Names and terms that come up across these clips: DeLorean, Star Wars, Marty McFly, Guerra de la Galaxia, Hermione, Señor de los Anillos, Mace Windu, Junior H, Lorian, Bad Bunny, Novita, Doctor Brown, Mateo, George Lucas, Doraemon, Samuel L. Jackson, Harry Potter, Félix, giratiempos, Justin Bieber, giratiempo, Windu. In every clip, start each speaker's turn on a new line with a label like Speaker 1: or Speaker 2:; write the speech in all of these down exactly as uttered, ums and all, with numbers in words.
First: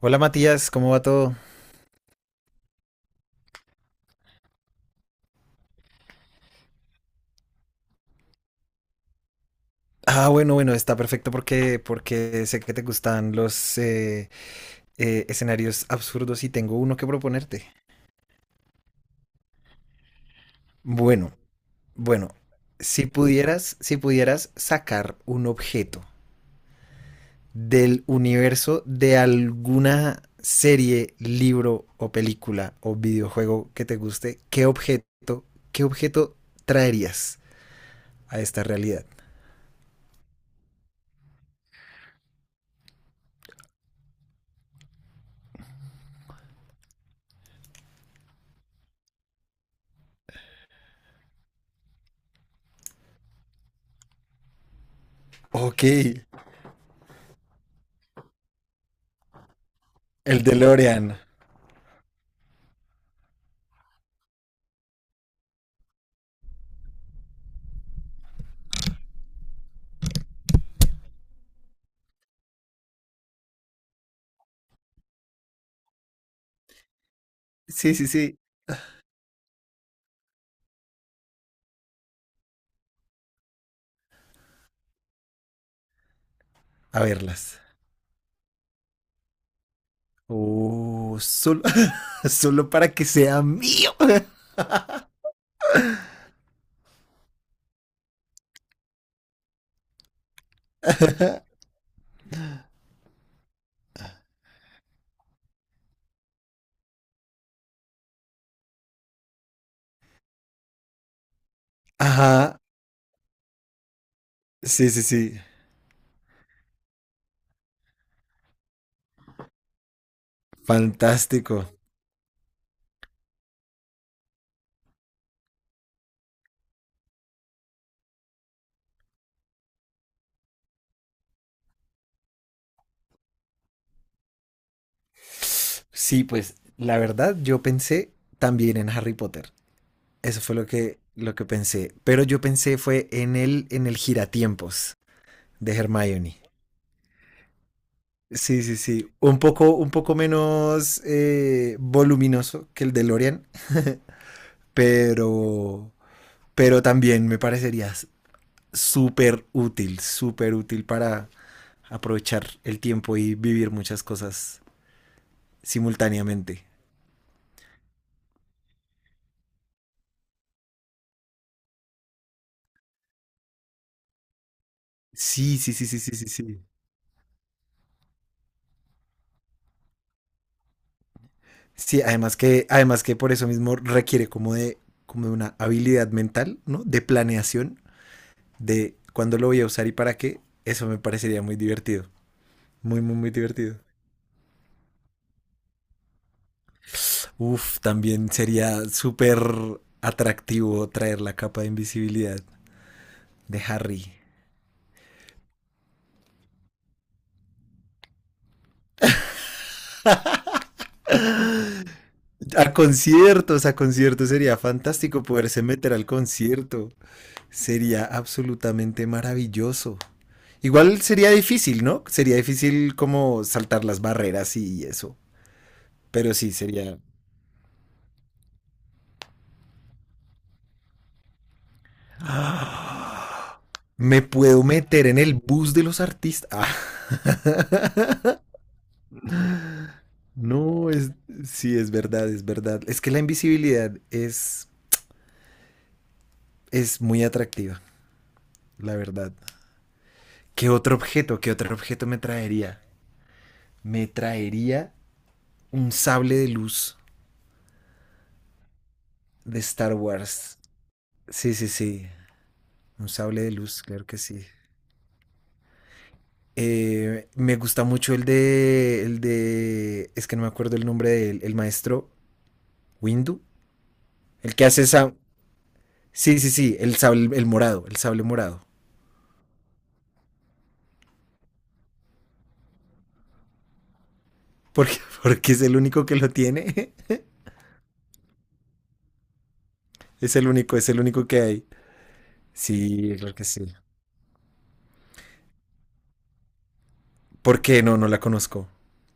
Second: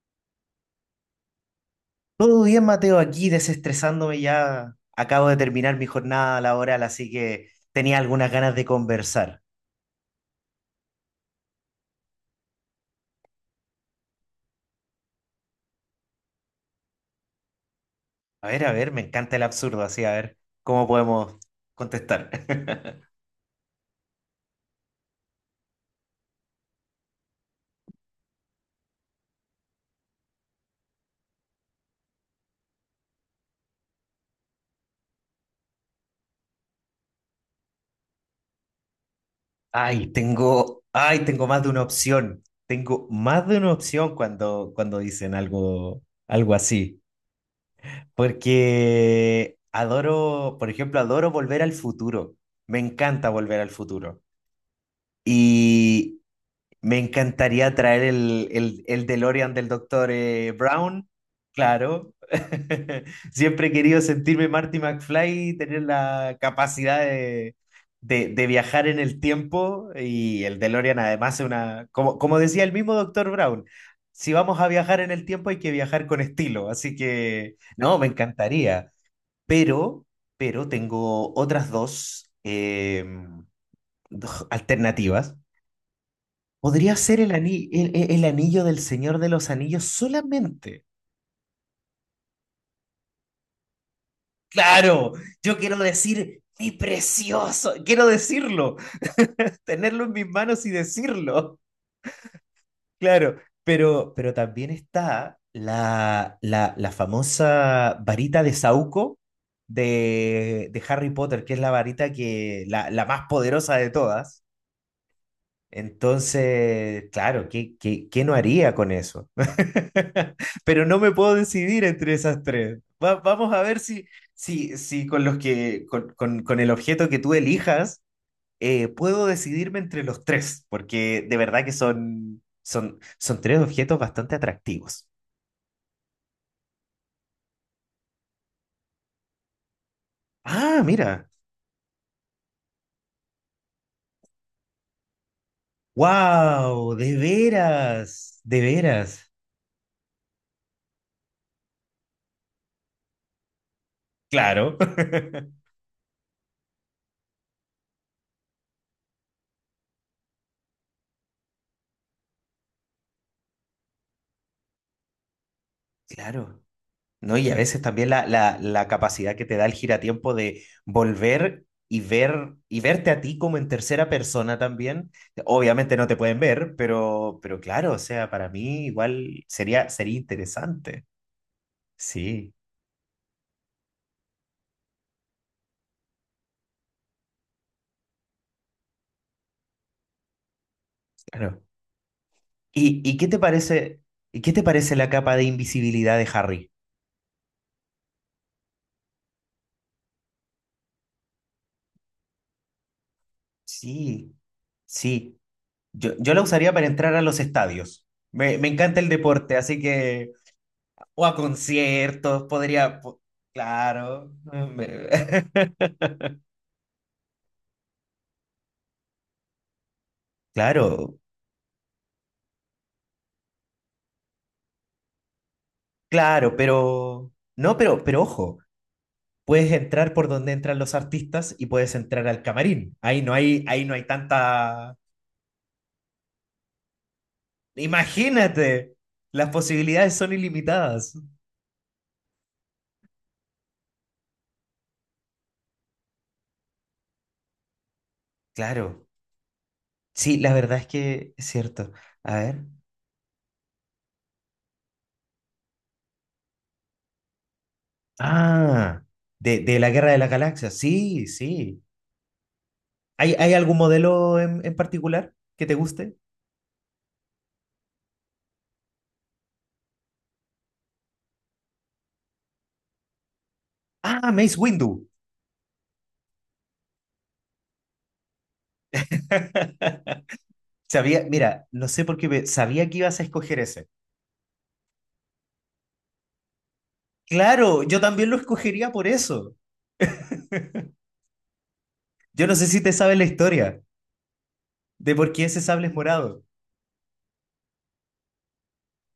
Speaker 1: Hola Matías, ¿cómo va todo?
Speaker 2: Todo bien, Mateo, aquí desestresándome ya. Acabo de terminar mi jornada laboral, así que tenía algunas ganas de conversar.
Speaker 1: Ah, bueno, bueno, está perfecto porque, porque sé que te gustan los eh, eh, escenarios absurdos y tengo uno que proponerte.
Speaker 2: A ver, a ver, me encanta el absurdo, así a ver cómo
Speaker 1: Bueno,
Speaker 2: podemos contestar.
Speaker 1: bueno, si pudieras, si pudieras sacar un objeto del universo de alguna serie, libro o película o videojuego que te guste, ¿qué objeto, qué objeto traerías a esta realidad?
Speaker 2: Ay, tengo, ay, tengo más de una opción. Tengo más de una opción cuando, cuando dicen algo, algo así. Porque adoro, por ejemplo, adoro Volver al Futuro. Me encanta Volver al Futuro.
Speaker 1: Ok,
Speaker 2: Y me encantaría traer el, el, el DeLorean del doctor
Speaker 1: el
Speaker 2: eh, Brown,
Speaker 1: DeLorean.
Speaker 2: claro. Siempre he querido sentirme Marty McFly y tener la capacidad de, de, de viajar en el tiempo. Y el DeLorean además es una, como, como decía el mismo doctor Brown, si vamos a viajar en el tiempo hay que viajar con estilo. Así que,
Speaker 1: Sí,
Speaker 2: no,
Speaker 1: sí,
Speaker 2: me
Speaker 1: sí.
Speaker 2: encantaría. Pero, pero tengo otras dos eh, dos alternativas. Podría
Speaker 1: A
Speaker 2: ser el,
Speaker 1: verlas.
Speaker 2: ani- el, el- el anillo del Señor de los Anillos solamente.
Speaker 1: Oh, solo, solo para que sea mío.
Speaker 2: Claro, yo quiero decir mi precioso, quiero decirlo, tenerlo en mis manos y decirlo. Claro, pero, pero también está la, la, la famosa varita de Saúco de, de Harry Potter, que es la varita
Speaker 1: Ajá,
Speaker 2: que, la, la más poderosa de todas.
Speaker 1: sí, sí, sí,
Speaker 2: Entonces, claro, ¿qué, qué, qué no haría con eso? Pero no me puedo
Speaker 1: fantástico.
Speaker 2: decidir entre esas tres. Va- vamos a ver si, si, si con los que, con, con- con el objeto que tú elijas, eh, puedo decidirme entre los tres, porque de verdad que son, son, son tres objetos bastante atractivos.
Speaker 1: Sí, pues la verdad yo pensé también en Harry Potter. Eso fue lo
Speaker 2: Ah,
Speaker 1: que,
Speaker 2: mira.
Speaker 1: lo que pensé. Pero yo pensé fue en el, en el giratiempos de Hermione.
Speaker 2: ¡Wow! De veras, de
Speaker 1: Sí, sí, sí.
Speaker 2: veras.
Speaker 1: Un poco, un poco menos eh, voluminoso que el de Lorian,
Speaker 2: Claro,
Speaker 1: pero, pero también me parecería súper útil, súper útil para aprovechar el tiempo y vivir muchas cosas
Speaker 2: claro.
Speaker 1: simultáneamente.
Speaker 2: No, y a veces también la, la, la capacidad que te da el giratiempo de volver y ver y verte a ti como en tercera persona también.
Speaker 1: Sí, sí, sí,
Speaker 2: Obviamente
Speaker 1: sí,
Speaker 2: no
Speaker 1: sí,
Speaker 2: te
Speaker 1: sí,
Speaker 2: pueden
Speaker 1: sí.
Speaker 2: ver, pero, pero claro, o sea, para mí igual sería, sería interesante.
Speaker 1: Sí, además
Speaker 2: Sí,
Speaker 1: que, además que por eso mismo requiere como de, como de una habilidad mental, ¿no? De planeación, de cuándo lo voy a usar y para qué. Eso me parecería muy
Speaker 2: claro.
Speaker 1: divertido. Muy,
Speaker 2: ¿Y,
Speaker 1: muy,
Speaker 2: y qué
Speaker 1: muy
Speaker 2: te
Speaker 1: divertido.
Speaker 2: parece, y qué te parece la capa de invisibilidad de Harry?
Speaker 1: Uf, también sería súper atractivo traer la capa de invisibilidad de Harry.
Speaker 2: Sí, sí. Yo, yo la usaría para entrar a los estadios. Me, me encanta el deporte, así que o a conciertos,
Speaker 1: A
Speaker 2: podría, po-
Speaker 1: conciertos, a conciertos
Speaker 2: claro,
Speaker 1: sería
Speaker 2: me-
Speaker 1: fantástico poderse meter al concierto. Sería absolutamente maravilloso. Igual
Speaker 2: claro,
Speaker 1: sería difícil, ¿no? Sería difícil como saltar las barreras y eso. Pero sí,
Speaker 2: claro,
Speaker 1: sería...
Speaker 2: pero, no, pero, pero ojo, puedes entrar por donde entran los artistas y puedes entrar al camarín. Ahí no
Speaker 1: ¡Ah!
Speaker 2: hay, ahí no hay
Speaker 1: Me puedo
Speaker 2: tanta,
Speaker 1: meter en el bus de los artistas. Ah.
Speaker 2: imagínate, las posibilidades son
Speaker 1: No, es...
Speaker 2: ilimitadas.
Speaker 1: Sí, es verdad, es verdad. Es que la invisibilidad es, es muy atractiva, la
Speaker 2: Claro,
Speaker 1: verdad.
Speaker 2: sí, la
Speaker 1: ¿Qué
Speaker 2: verdad es
Speaker 1: otro
Speaker 2: que
Speaker 1: objeto,
Speaker 2: es
Speaker 1: qué otro
Speaker 2: cierto.
Speaker 1: objeto me
Speaker 2: A ver,
Speaker 1: traería? Me traería un sable de luz
Speaker 2: ah,
Speaker 1: de
Speaker 2: de, de la
Speaker 1: Star
Speaker 2: Guerra de la
Speaker 1: Wars.
Speaker 2: Galaxia, sí,
Speaker 1: Sí, sí,
Speaker 2: sí.
Speaker 1: sí. Un
Speaker 2: ¿Hay,
Speaker 1: sable de
Speaker 2: hay algún
Speaker 1: luz, claro que
Speaker 2: modelo
Speaker 1: sí.
Speaker 2: en, en particular que te guste?
Speaker 1: Eh, me gusta mucho el de, el de, es que no me acuerdo el nombre del el maestro Windu,
Speaker 2: Ah,
Speaker 1: el
Speaker 2: Mace
Speaker 1: que hace
Speaker 2: Windu.
Speaker 1: esa, sí, sí, sí, el sable, el morado, el sable morado,
Speaker 2: Sabía, mira, no sé por qué, pe- sabía que ibas a escoger ese.
Speaker 1: porque, porque es el único que lo tiene,
Speaker 2: Claro, yo también lo escogería por eso.
Speaker 1: es el único, es el único que hay.
Speaker 2: Yo no sé si te
Speaker 1: Sí,
Speaker 2: sabes la
Speaker 1: claro que sí.
Speaker 2: historia de por qué ese sable es morado.
Speaker 1: ¿Porque no? No la conozco.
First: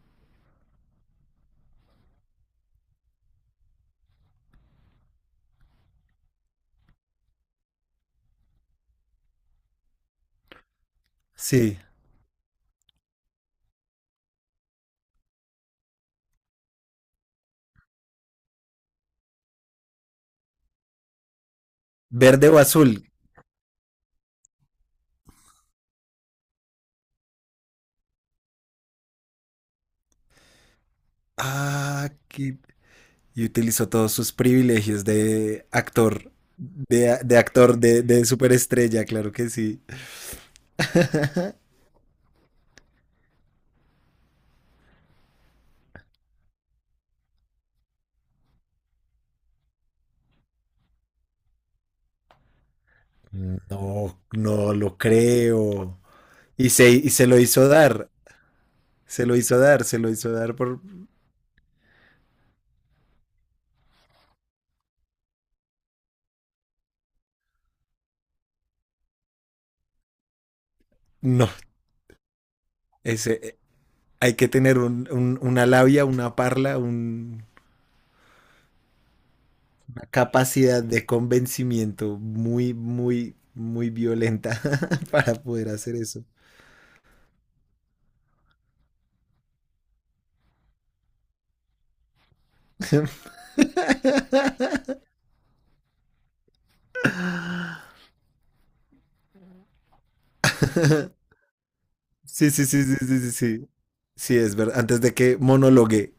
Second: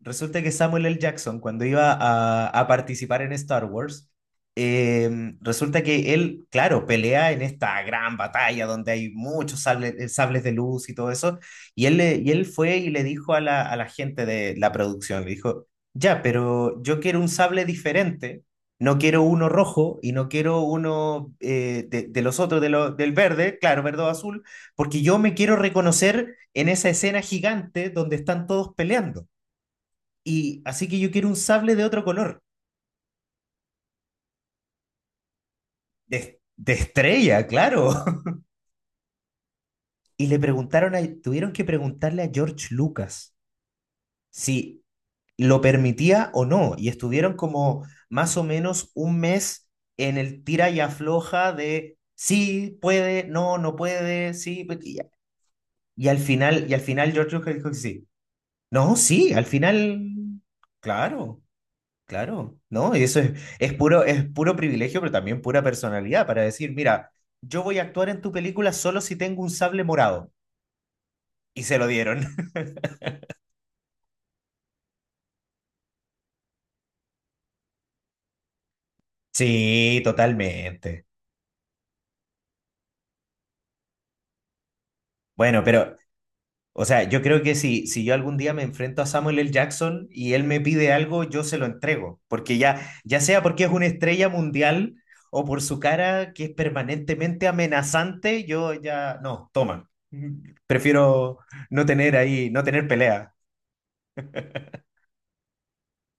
Speaker 2: Resulta que Samuel L. Jackson, cuando iba a, a participar en Star Wars, eh, resulta que él, claro, pelea en esta gran batalla donde hay muchos sable- eh, sables de luz y todo eso,
Speaker 1: Sí.
Speaker 2: y él, le- y él fue y le dijo a la, a la gente de la producción, le dijo, ya, pero yo quiero un sable diferente, no quiero uno rojo y no quiero uno eh, de, de los
Speaker 1: Verde o
Speaker 2: otros, de lo-
Speaker 1: azul.
Speaker 2: del verde, claro, verde o azul, porque yo me quiero reconocer en esa escena gigante donde están todos peleando. Y así que yo quiero un sable de otro
Speaker 1: Ah,
Speaker 2: color.
Speaker 1: qué. Y utilizó todos sus privilegios de actor,
Speaker 2: De, de
Speaker 1: de, de
Speaker 2: estrella,
Speaker 1: actor,
Speaker 2: claro.
Speaker 1: de, de superestrella, claro que sí.
Speaker 2: Y le preguntaron a, tuvieron que preguntarle a George Lucas si lo permitía o no. Y estuvieron como más o menos un mes en el tira y afloja de sí, puede, no, no
Speaker 1: No,
Speaker 2: puede, sí.
Speaker 1: no
Speaker 2: Pues,
Speaker 1: lo
Speaker 2: y,
Speaker 1: creo.
Speaker 2: y al final,
Speaker 1: Y
Speaker 2: y al
Speaker 1: se, y
Speaker 2: final
Speaker 1: se
Speaker 2: George
Speaker 1: lo
Speaker 2: Lucas
Speaker 1: hizo
Speaker 2: dijo que sí.
Speaker 1: dar,
Speaker 2: No,
Speaker 1: se
Speaker 2: sí,
Speaker 1: lo
Speaker 2: al
Speaker 1: hizo dar, se
Speaker 2: final,
Speaker 1: lo hizo dar por...
Speaker 2: claro. Claro, ¿no? Y eso es, es puro, es puro privilegio, pero también pura personalidad para decir, mira, yo voy a actuar en tu película solo si tengo un sable morado.
Speaker 1: No,
Speaker 2: Y se lo dieron.
Speaker 1: ese, eh, hay que tener un- un- una labia, una parla, un-
Speaker 2: Sí,
Speaker 1: una capacidad de
Speaker 2: totalmente.
Speaker 1: convencimiento muy, muy, muy violenta para
Speaker 2: Bueno,
Speaker 1: poder
Speaker 2: pero,
Speaker 1: hacer eso.
Speaker 2: o sea, yo creo que si, si yo algún día me enfrento a Samuel L. Jackson y él me pide algo, yo se lo entrego. Porque ya, ya sea porque es una estrella mundial o por su cara que es permanentemente amenazante, yo ya, no, toma. Prefiero no tener ahí,
Speaker 1: Sí,
Speaker 2: no
Speaker 1: sí, sí,
Speaker 2: tener
Speaker 1: sí, sí, sí,
Speaker 2: pelea.
Speaker 1: sí. Sí, es verdad. Antes de que monologue.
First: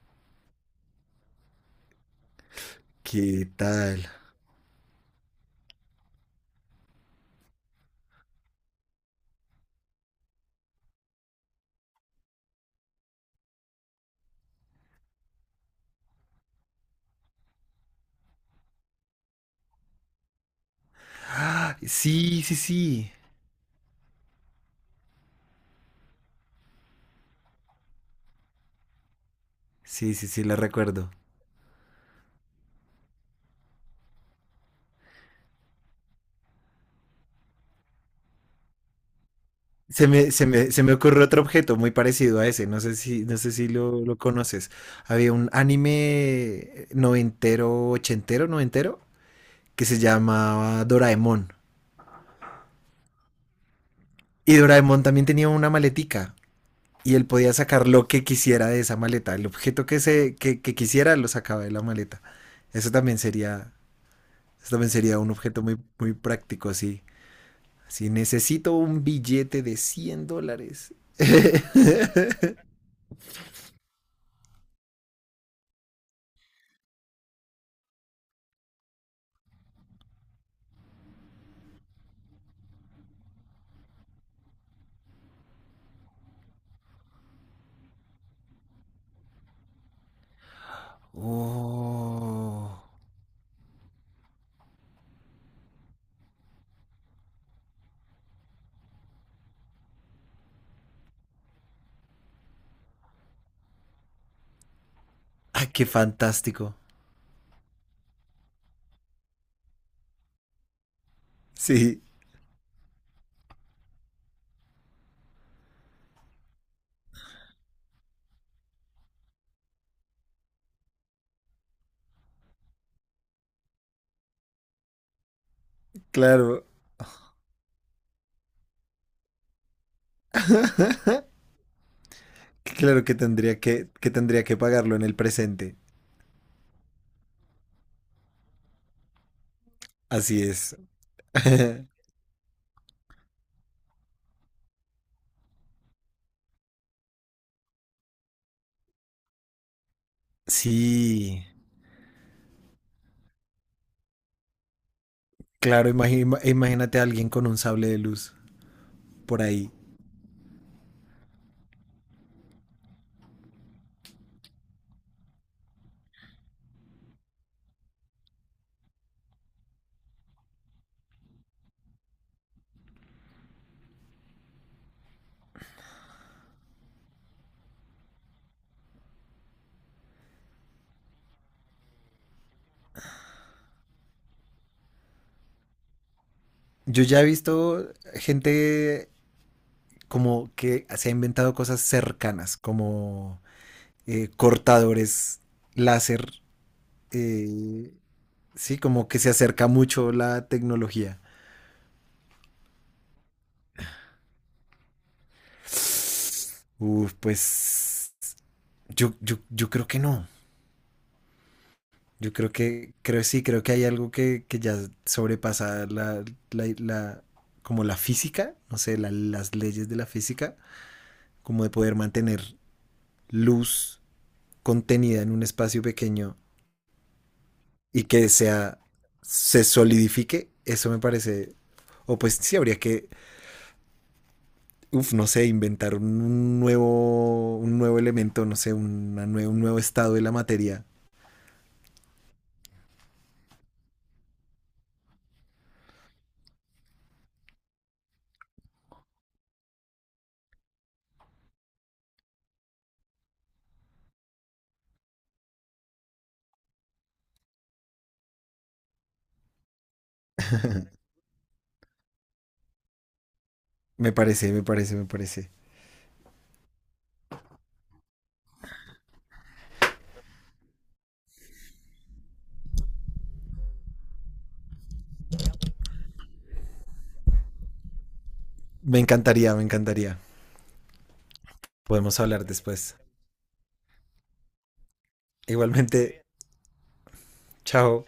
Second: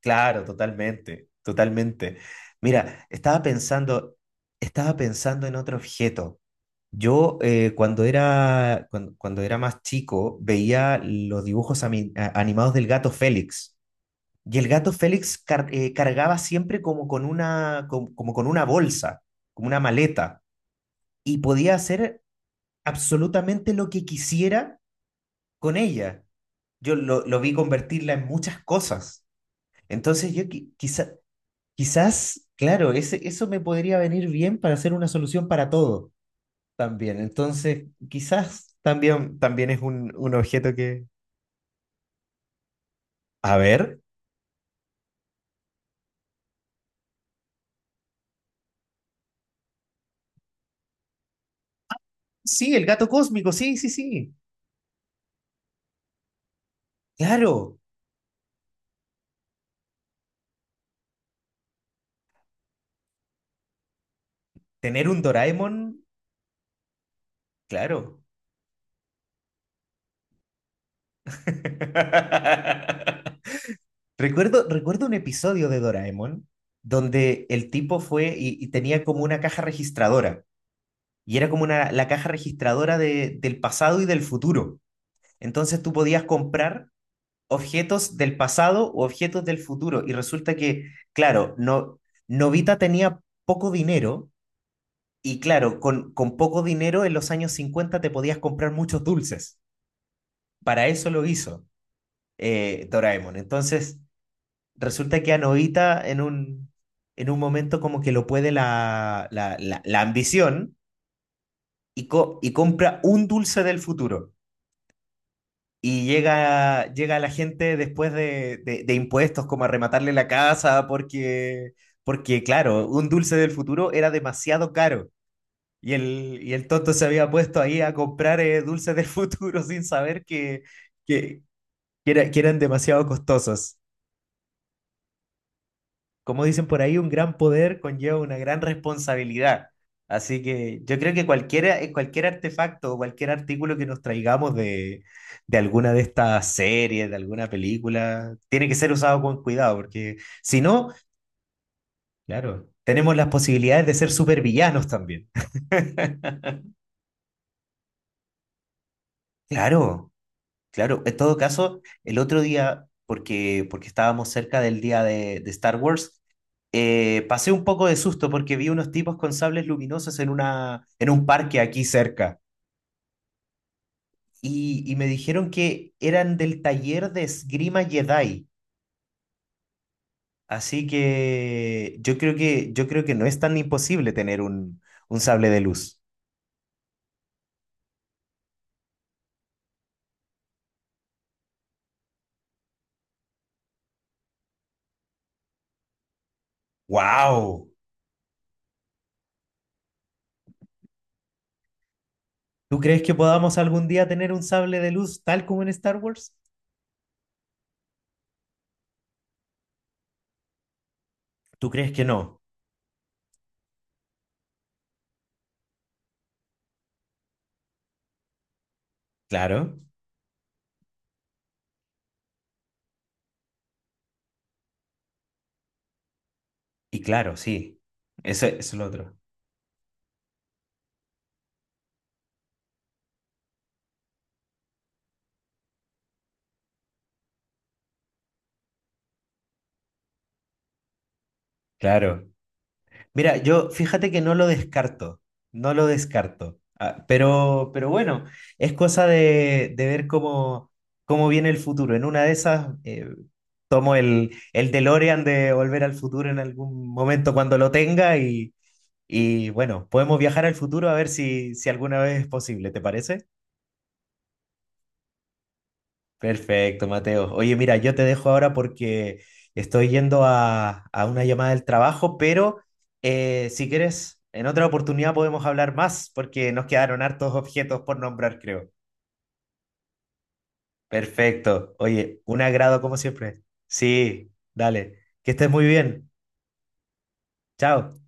Speaker 2: Claro, totalmente, totalmente. Mira, estaba
Speaker 1: ¿Qué tal?
Speaker 2: pensando, estaba pensando en otro objeto. Yo eh, cuando era, cuando, cuando era más chico veía los dibujos ami- a- animados del gato Félix. Y el gato Félix car- eh, cargaba siempre como con una, com- como con una bolsa, como una maleta. Y podía
Speaker 1: ¡Ah!
Speaker 2: hacer
Speaker 1: Sí, sí, sí.
Speaker 2: absolutamente lo que quisiera con ella. Yo lo, lo vi convertirla en muchas cosas.
Speaker 1: Sí, sí,
Speaker 2: Entonces yo
Speaker 1: sí, la
Speaker 2: qui-
Speaker 1: recuerdo.
Speaker 2: quizá. Quizás, claro, ese, eso me podría venir bien para hacer una solución para todo también. Entonces, quizás también, también es
Speaker 1: Se
Speaker 2: un,
Speaker 1: me,
Speaker 2: un
Speaker 1: se me,
Speaker 2: objeto
Speaker 1: se me
Speaker 2: que...
Speaker 1: ocurre otro objeto muy parecido a ese. No sé si, no sé
Speaker 2: A
Speaker 1: si
Speaker 2: ver.
Speaker 1: lo, lo conoces. Había un anime noventero, ochentero, noventero, que se llamaba Doraemon.
Speaker 2: Sí, el gato cósmico, sí, sí, sí.
Speaker 1: Y Doraemon también tenía una maletica. Y él podía
Speaker 2: Claro,
Speaker 1: sacar lo que quisiera de esa maleta. El objeto que se, que, que quisiera lo sacaba de la maleta. Eso también sería, eso también
Speaker 2: tener
Speaker 1: sería
Speaker 2: un
Speaker 1: un objeto
Speaker 2: Doraemon,
Speaker 1: muy, muy práctico, sí. Si
Speaker 2: claro.
Speaker 1: necesito un billete de cien dólares.
Speaker 2: Recuerdo, recuerdo un episodio de Doraemon donde el tipo fue y, y tenía como una caja registradora. Y era como una, la caja registradora de- del pasado y del futuro. Entonces tú podías comprar objetos del pasado u objetos del futuro. Y resulta que, claro, no,
Speaker 1: Oh,
Speaker 2: Novita tenía poco dinero y claro, con, con poco dinero en los años cincuenta te podías comprar muchos dulces. Para eso lo hizo eh, Doraemon. Entonces, resulta que a
Speaker 1: ah, qué
Speaker 2: Novita en un,
Speaker 1: fantástico.
Speaker 2: en un momento como que lo puede la, la, la, la ambición
Speaker 1: Sí,
Speaker 2: y, co- y compra un dulce del futuro. Y llega, llega la gente después de, de- de impuestos como a rematarle la casa porque, porque, claro, un dulce del futuro era demasiado caro. Y el, y
Speaker 1: claro,
Speaker 2: el tonto se había puesto ahí a comprar eh, dulces del futuro sin saber que, que, que era- que eran
Speaker 1: claro
Speaker 2: demasiado
Speaker 1: que tendría
Speaker 2: costosos.
Speaker 1: que, que tendría que pagarlo en el presente.
Speaker 2: Como dicen por ahí, un gran poder conlleva una gran responsabilidad. Así
Speaker 1: Así es.
Speaker 2: que yo creo que cualquier, cualquier artefacto o cualquier artículo que nos traigamos de, de alguna de estas series, de alguna película, tiene que ser usado con cuidado, porque si no,
Speaker 1: Sí,
Speaker 2: claro, tenemos las posibilidades de ser supervillanos también.
Speaker 1: claro, imagi- ima- imagínate a alguien con un sable de luz por ahí.
Speaker 2: Claro. Claro, en todo caso, el otro día, porque, porque estábamos cerca del día de, de Star Wars, eh, pasé un poco de susto porque vi unos tipos con sables luminosos en una, en un parque aquí cerca y, y me dijeron que eran del taller de esgrima Jedi. Así que yo creo que, yo creo que no es tan imposible tener un, un sable de luz.
Speaker 1: Yo ya he visto gente como que se ha inventado cosas cercanas, como eh, cortadores láser,
Speaker 2: ¡Wow!
Speaker 1: eh, sí, como que se acerca mucho la tecnología.
Speaker 2: ¿Tú crees que podamos algún día tener un sable de luz tal como en Star Wars?
Speaker 1: Uf, pues yo, yo, yo creo que no.
Speaker 2: ¿Tú crees que
Speaker 1: Yo
Speaker 2: no?
Speaker 1: creo que, creo sí, creo que hay algo que, que ya sobrepasa la, la, la- como la física, no sé, la- las
Speaker 2: Claro.
Speaker 1: leyes de la física, como de poder mantener luz contenida en un espacio pequeño
Speaker 2: Y claro, sí,
Speaker 1: y que
Speaker 2: eso eso es
Speaker 1: sea,
Speaker 2: lo otro.
Speaker 1: se solidifique, eso me parece, o pues sí, habría que uf, no sé, inventar un nuevo, un nuevo elemento, no sé, una nue- un nuevo estado de la materia.
Speaker 2: Claro. Mira, yo fíjate que no lo descarto, no lo descarto. Ah, pero, pero bueno, es cosa de, de ver cómo, cómo viene el futuro. En una de esas, eh, tomo el, el DeLorean de Volver al Futuro en algún momento cuando lo tenga y, y bueno, podemos viajar al futuro a ver si, si alguna vez es posible, ¿te parece?
Speaker 1: Me parece, me parece, me parece.
Speaker 2: Perfecto, Mateo. Oye, mira, yo te dejo ahora porque estoy yendo a, a una llamada del trabajo, pero eh, si quieres, en otra oportunidad podemos hablar más porque nos quedaron hartos objetos por nombrar, creo.
Speaker 1: Me encantaría, me encantaría.
Speaker 2: Perfecto.
Speaker 1: Podemos
Speaker 2: Oye, un
Speaker 1: hablar
Speaker 2: agrado como
Speaker 1: después.
Speaker 2: siempre. Sí, dale. Que estés muy bien.
Speaker 1: Igualmente,
Speaker 2: Chao.
Speaker 1: chao.